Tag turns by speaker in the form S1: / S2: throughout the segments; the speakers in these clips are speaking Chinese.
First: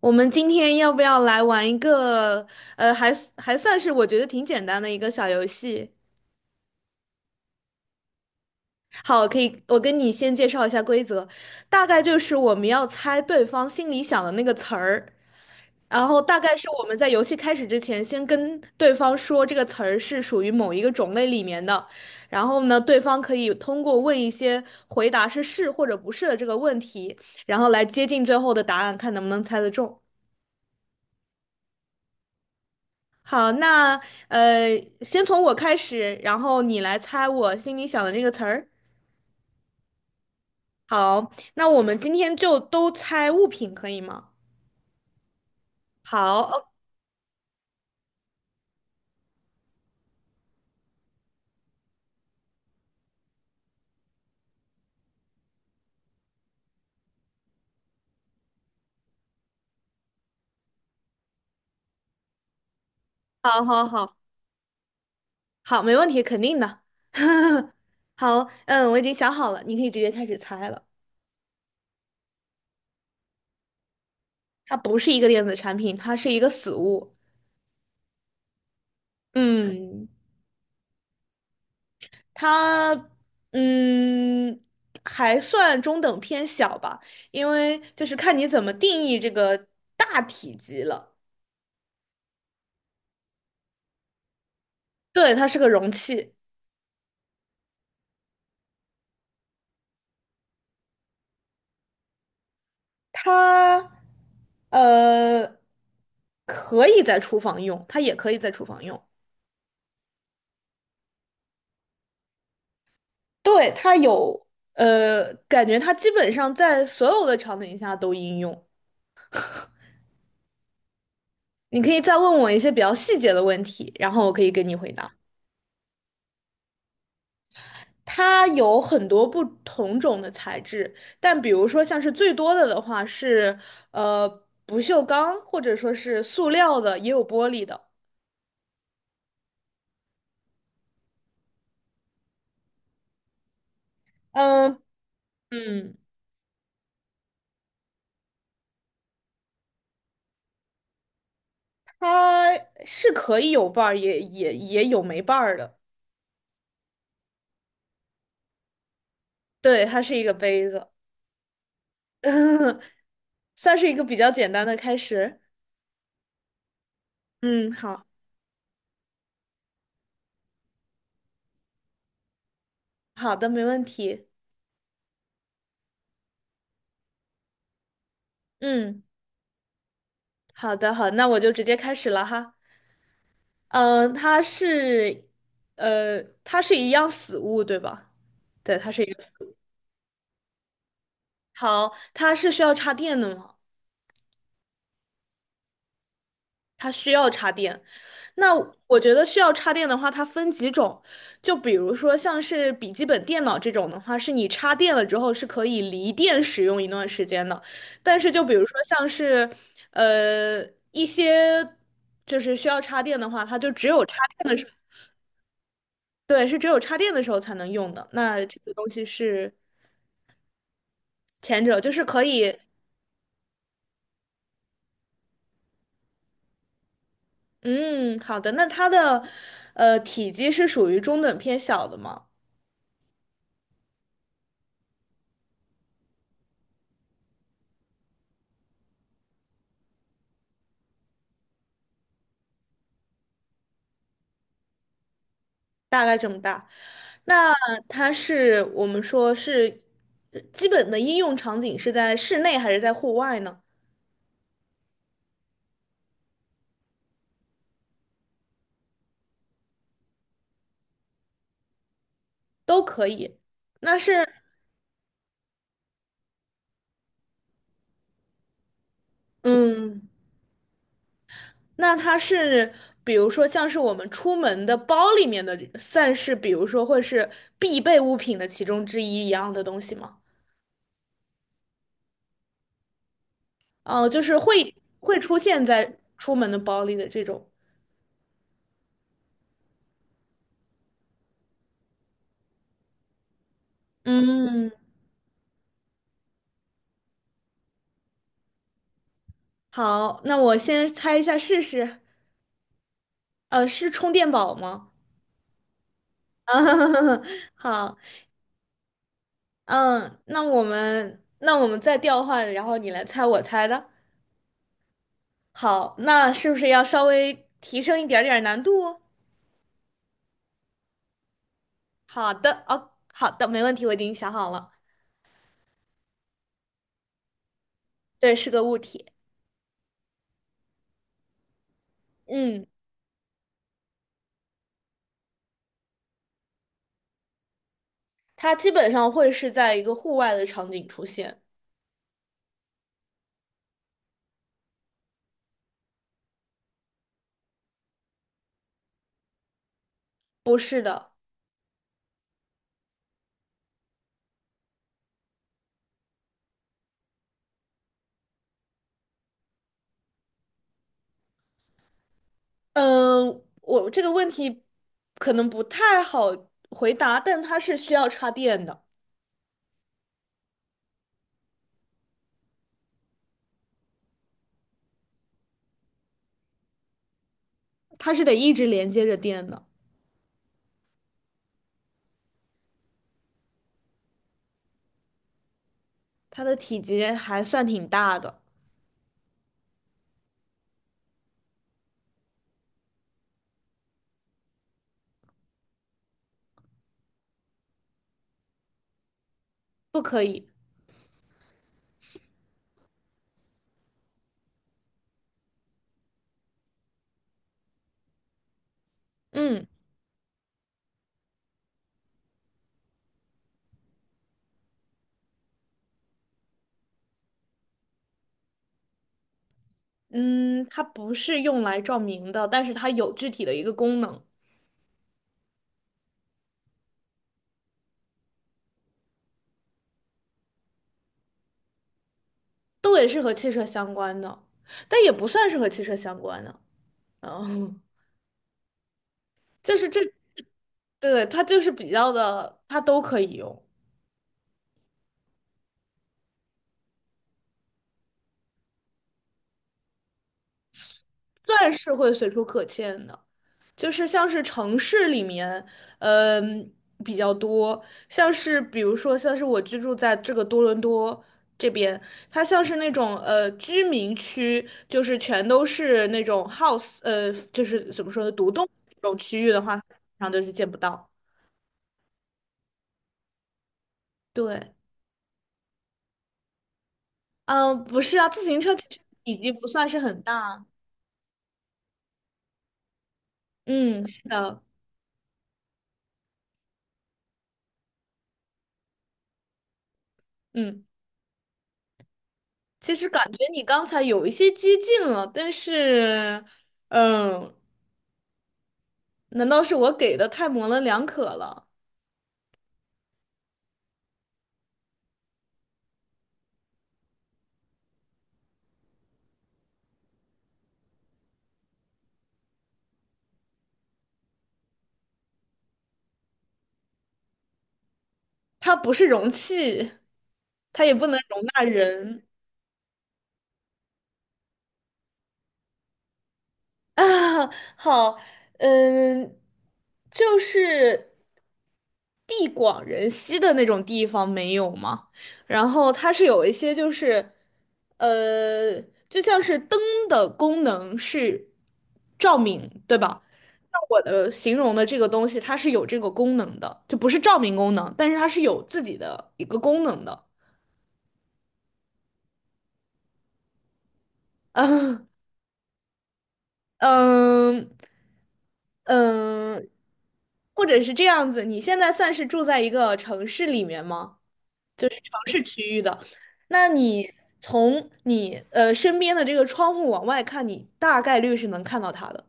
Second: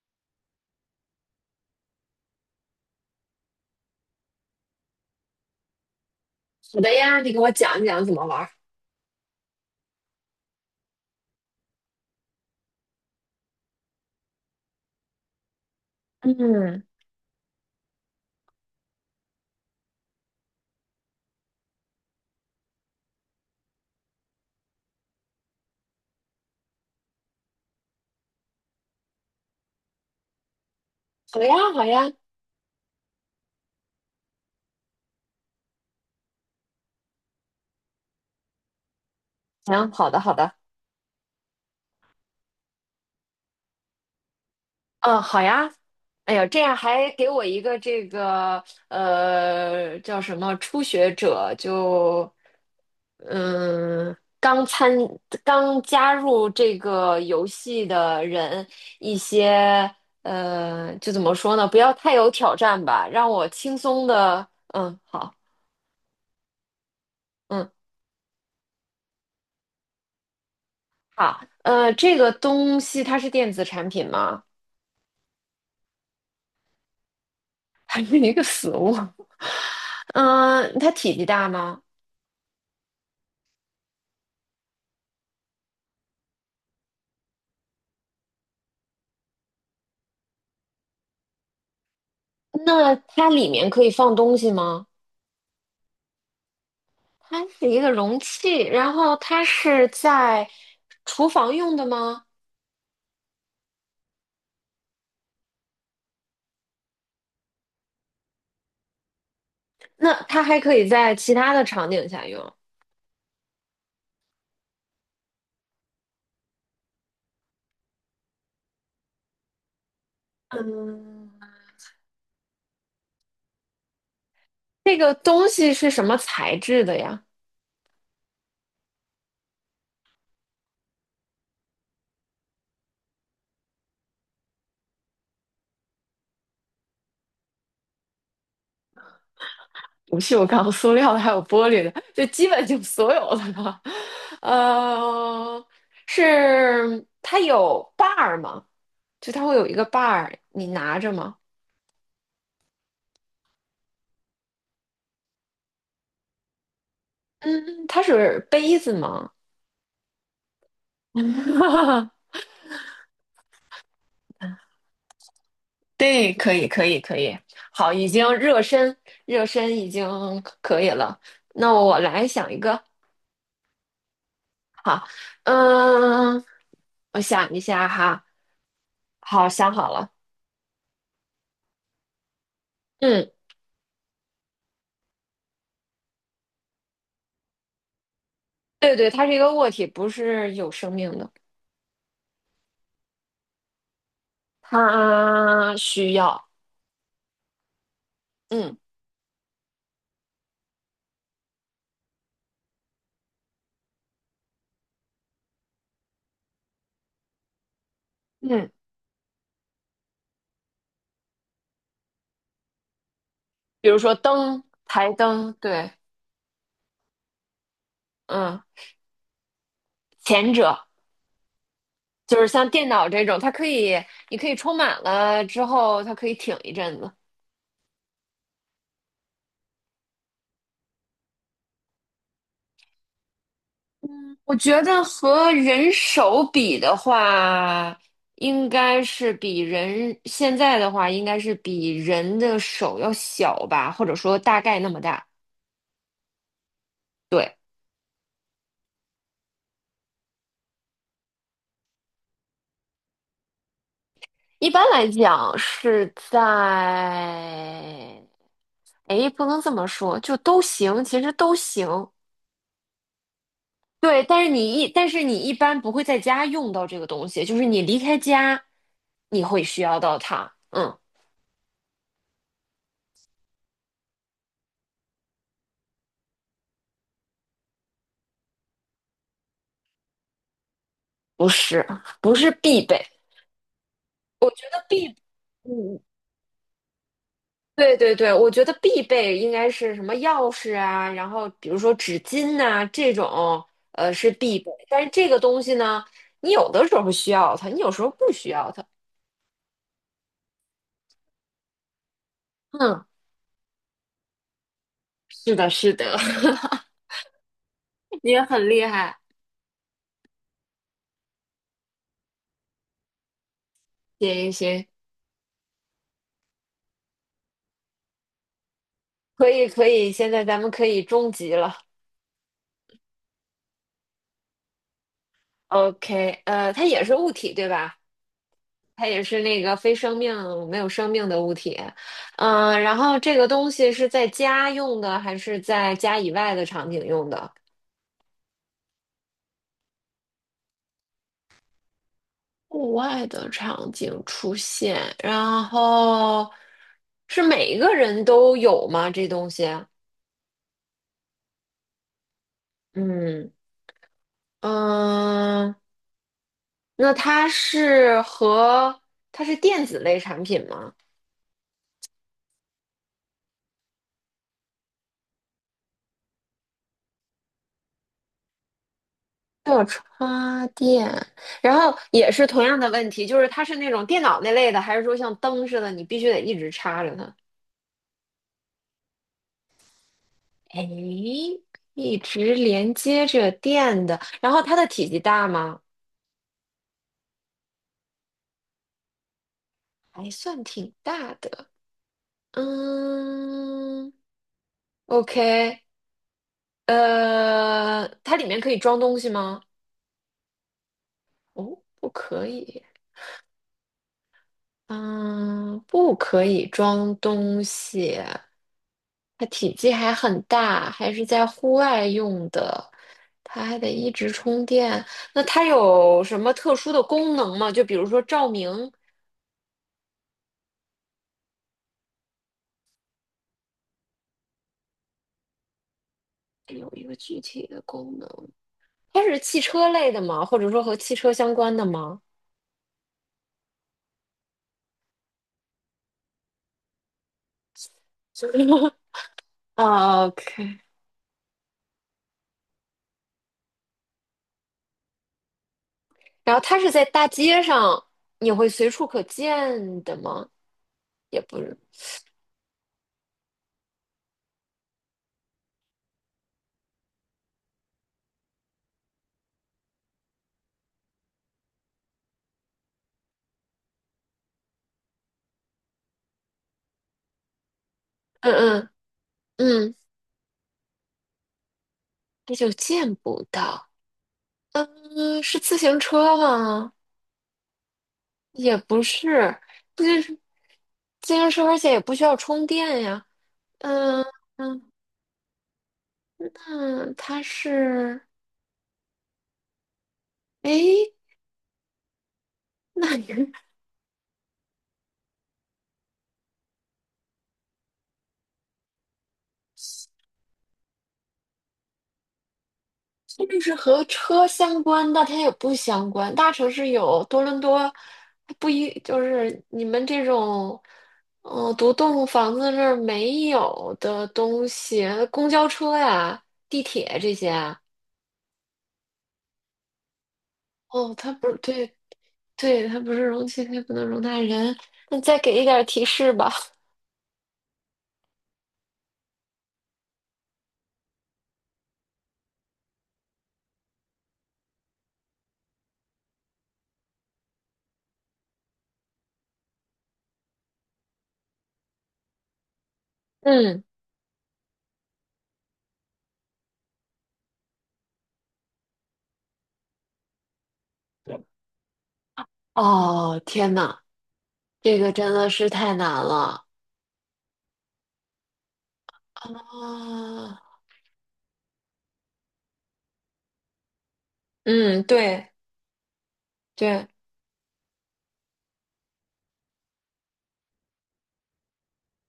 S1: 我们今天要不要来玩一个，还算是我觉得挺简单的一个小游戏？
S2: 好的呀，你给我讲一讲怎么玩儿。
S1: 好，可以，我跟你先介绍一下规则，大概就是我们要猜对方心里想的那个词儿，然后大概是
S2: 嗯，
S1: 我们在游戏开始之前，先跟对方说这个词儿是属于某一个种类里面的，然后呢，对方可以通过问一些回答是是或者不是的这个问题，然后来接近最后的答案，看能不能猜得中。
S2: 好呀，好呀，
S1: 好，那先从我开始，然后你来猜我心里想的这个词儿。
S2: 行，好的，好的，
S1: 好，那我们今天就都猜物品，可以吗？
S2: 嗯，好呀。哎
S1: 好，
S2: 呦，这
S1: 哦
S2: 样还给我一个这个叫什么初学者，就嗯刚参刚加入这个游戏的人一些就怎么说呢，不要太有挑战吧，让我
S1: 好，
S2: 轻
S1: 好，
S2: 松
S1: 好，
S2: 的。嗯。好。
S1: 好，没问题，肯定的。
S2: 嗯。
S1: 好，嗯，我已经想好了，你可以直接开始猜了。
S2: 好。这个东西它是电子产品吗？
S1: 它不是一个电子产品，它是一个死物。
S2: 还是一个死物。
S1: 嗯，
S2: 嗯，它体积大吗？
S1: 它嗯还算中等偏小吧，因为就是看你怎么定义这个大体积了。
S2: 那它里面可以放东西吗？
S1: 对，它是个容器，
S2: 它是一个容器，然后它是在厨房用的吗？
S1: 它呃可以在厨房用，它也可以在厨房用。
S2: 那它还可以在其他的场景下用。
S1: 对，它有感觉它基本上在所有的场景下都应用。
S2: 嗯，
S1: 你可以再问我一些比较细节的问题，然后我可以给你回
S2: 这
S1: 答。
S2: 个东西是什么材质的呀？
S1: 它有很多不同种的材质，但比如说像是最多的的话是呃不锈钢，或者说是塑料的，也有玻璃的。
S2: 不锈钢、塑料的，还有玻璃的，就基本就所有的了。
S1: 嗯
S2: 呃，
S1: 嗯。
S2: 是它有把儿吗？就它会有一个把儿，你拿着吗？
S1: 它是可以有瓣儿，也有没瓣儿的。
S2: 嗯，它是杯子吗？
S1: 对，它是一个杯子，算是一个比较简单的开始。
S2: 对，可以，可以，可以。
S1: 嗯，
S2: 好，
S1: 好，
S2: 已经热身，热身已经可以了。那我来想一个。
S1: 好的，没问题。
S2: 好，嗯，我想一下哈。
S1: 嗯，
S2: 好，想好了。
S1: 好的，好，那我就直接开始了哈。
S2: 嗯，
S1: 嗯、它是，它是一样死物，对吧？对，它
S2: 对
S1: 是
S2: 对，
S1: 一个。
S2: 它是一个物体，不是有生命的。
S1: 好，它是需要插电的吗？
S2: 它需要，
S1: 它需要插电。那
S2: 嗯
S1: 我觉得需要插电的话，它分几种，就比如说像是笔记本电脑这种的话，是你插电了之后是可以离电使用一段时间的。但是就比如
S2: 嗯，
S1: 说像是呃一些就是需要插电的话，它就只
S2: 比如
S1: 有
S2: 说
S1: 插电的
S2: 灯、
S1: 时候，
S2: 台灯，对，
S1: 对，是只有插电的时候才能用的。那这
S2: 嗯，
S1: 个东西是
S2: 前者。
S1: 前者，就是可
S2: 就是
S1: 以，
S2: 像电脑这种，它可以，你可以充满了之后，它可以挺一阵子。
S1: 嗯，好的。那它的体积是属于中等偏小的吗？
S2: 嗯，我觉得和人手比的话，应该是比人现在的话，应该是比人的手要小吧，或者说大概那么大。
S1: 大概这么大。那
S2: 对，
S1: 它是我们说是基本的应用场景是在室内还是在户外呢？
S2: 一般来讲是在，哎，不能这么说，就都行，其实都行。
S1: 都可以。那
S2: 对，
S1: 是，
S2: 但是你一般不会在家用到这个东西，就是你离开家，你会需要
S1: 嗯，
S2: 到它。嗯，
S1: 那它是比如说像是我们出门的包里面的，算是比如说会是必备物品的其中之一一样的东西吗？
S2: 不是，不是必备。
S1: 哦，就是
S2: 我觉
S1: 会
S2: 得必，
S1: 出现在
S2: 嗯，
S1: 出门的包里的这种。
S2: 对对对，我觉得必备应该是什么钥匙啊，然后比如说纸巾呐、这种，是必
S1: 嗯，
S2: 备。但是这个东西呢，你有的时候需要它，你有时候不需要它。
S1: 好，那我先猜一下试试。
S2: 嗯，
S1: 是充电宝吗？
S2: 是的，是的，
S1: 啊，好。
S2: 你也很厉害。
S1: 嗯，那我们再调换，然后你来猜我猜的。
S2: 行行行，
S1: 好，那是不是要稍微提升一点点难度哦？
S2: 可以可以，现在咱们可以终极了。
S1: 好的，哦，好的，没问题，我已经想好了。
S2: OK,它也是物体，对吧？
S1: 对，是个物体。
S2: 它也是那个非生命、没有生命的物体。
S1: 嗯，
S2: 然后这个东西是在家用的，还是在家以外的场景用的？
S1: 它基本上会是在一个户外的场景出现。
S2: 户外的场景出现，然后是每一个人都有吗？这东西？
S1: 不是的，
S2: 嗯，嗯，那它是电子类产品吗？
S1: 嗯，我这个问题可能不太好回答，但它是需要插电的，
S2: 要插电，然后也是同样的问题，就是它是那种电脑那类的，还是说像灯似的，你必须得一直插着它？
S1: 它是得一直连接着电的，
S2: 哎，一直连接着电的，然后它的体积大吗？
S1: 它的体积还算挺大的，
S2: 还算挺大的。嗯，OK,它里面可以装东西吗？
S1: 不可以。
S2: 哦，不可以。嗯，不可以装东西，它
S1: 嗯。
S2: 体积还很大，还是在户外用的，它还得一直充电。那它有什么特殊的功能吗？就比如说照明，
S1: 嗯，它不是用来照明的，但是它有具体的一个功能，
S2: 有一个具体的功能。它是汽车类的吗？或者说和汽车相关的吗？
S1: 都也是和汽车相关的，但也不算是和汽车相关的。嗯，就是这，
S2: 啊，OK。
S1: 对，它就是比较的，它都可以用，
S2: 然后它是在大街上，你会随处可见的吗？也不
S1: 钻
S2: 是，
S1: 是会随处可见的。就是像是城市里面，嗯，比较多，比如说像是我居住在这个多伦多这边，它像是那种居民区，就是全都是那种 house，就是怎么说呢，独栋
S2: 嗯
S1: 这种区域的话，通
S2: 嗯嗯，
S1: 常都是见不到。
S2: 那就见不到。
S1: 对，
S2: 嗯，是自行车吗？
S1: 嗯，不是啊，自行车
S2: 也
S1: 其实
S2: 不
S1: 体积
S2: 是，
S1: 不算是
S2: 就
S1: 很
S2: 是
S1: 大。
S2: 自行车，而且也不需要充电呀。
S1: 嗯，是
S2: 嗯
S1: 的，
S2: 嗯，那它是，
S1: 嗯，
S2: 诶，
S1: 其实
S2: 那
S1: 感
S2: 你
S1: 觉你刚才有一些激进了，但是，嗯。难道是我给的太模棱两可了？
S2: 是不是和车相关？但它也不相关。大城市有多伦多，它不一就是你们这种，独栋房子那儿没有的东西，公交车呀、地铁这些啊。
S1: 它不是容器，它也不
S2: 哦，
S1: 能
S2: 它
S1: 容
S2: 不是，
S1: 纳
S2: 对，
S1: 人
S2: 对，它不是容器，它也不能容纳人。那再给一点儿提示吧。
S1: 啊。好，嗯，就是地广人稀的那种地方没有吗？然后它是有一些就是，呃，就像是灯的功能是照明，对吧？那
S2: 嗯，
S1: 我的形容的这个东西，它是有这个功能的，就不是照明功能，但是它是有自己的一个功能的。
S2: 哦，天呐，这
S1: 嗯
S2: 个真的是太难了
S1: 嗯嗯，或
S2: 啊！
S1: 者是这样子，你现在算是住在一个城市里面吗？
S2: 嗯，对
S1: 那
S2: 对，
S1: 你从你身边的这个窗户往外看，你大概率是能看到它的。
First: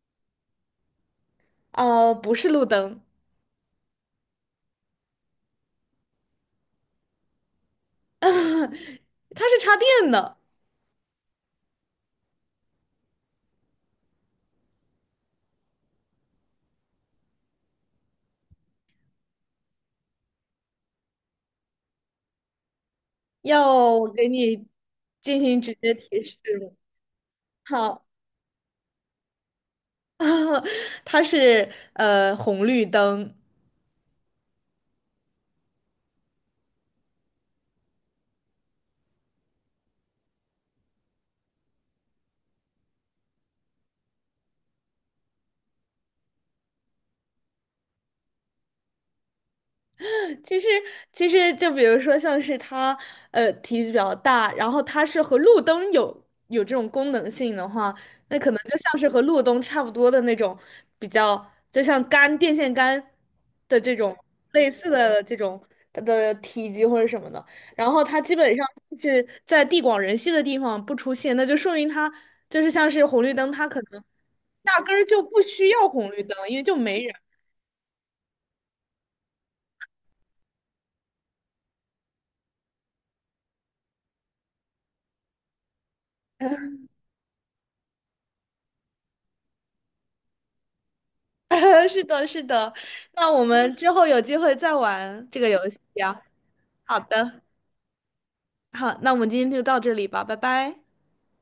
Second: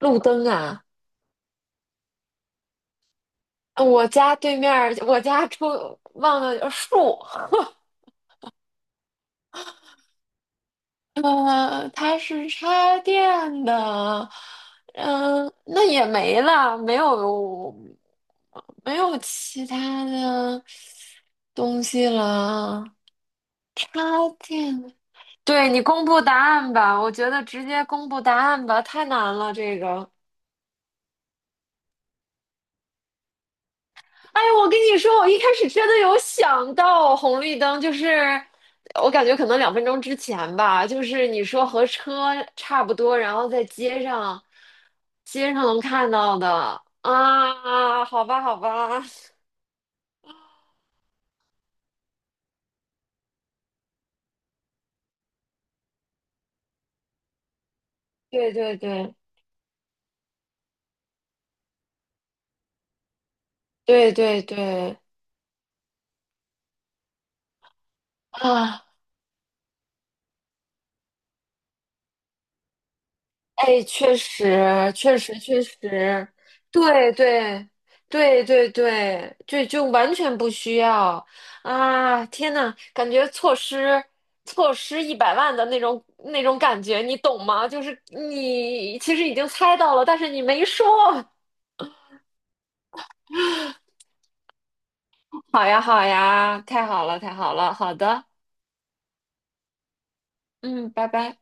S2: 路灯啊，
S1: 不是路灯，
S2: 我家对面儿我家出忘了树，
S1: 它是插电的。
S2: 它是插电的，那也没了，没有其他的东西了，
S1: 要
S2: 插
S1: 我给你
S2: 电。
S1: 进行
S2: 对
S1: 直
S2: 你
S1: 接
S2: 公布
S1: 提示
S2: 答
S1: 吗？
S2: 案吧，我觉得直接
S1: 好，
S2: 公布答案吧，太难了这个。
S1: 它是红绿灯，
S2: 哎，我跟你说，我一开始真的有想到红绿灯，就是我感觉可能2分钟之前吧，就是你说和车差不多，然后在街上，街上能看到的啊，好吧，好吧，
S1: 其实，其实就比如说，像是它，体积比较大，然后它是和路灯有这种功能性的话，那可
S2: 对
S1: 能就
S2: 对
S1: 像是
S2: 对
S1: 和路灯差不多的那种，比较就像杆电线杆的这
S2: 对
S1: 种
S2: 对
S1: 类似
S2: 对，
S1: 的这种它的体积或者什么的。然后它基本上
S2: 啊，
S1: 是在地广人稀的地方不出现，那就说明它就是像是红绿灯，它可
S2: 哎，
S1: 能
S2: 确实，
S1: 压根儿
S2: 确
S1: 就
S2: 实，
S1: 不
S2: 确
S1: 需
S2: 实，
S1: 要红绿灯，因为就没
S2: 对，
S1: 人。
S2: 对，对，对，对，就完全不需要啊！天呐，感觉错失1,000,000的那种感觉，你懂吗？就是你其实已经猜到了，但是你没说。
S1: 是的，是的。那我们之后有机会再玩这 个
S2: 好
S1: 游戏
S2: 呀，好
S1: 啊。
S2: 呀，太
S1: 好
S2: 好了，太
S1: 的，
S2: 好了，好的，
S1: 好，那我们今天就到这里吧，拜拜。
S2: 嗯，拜拜。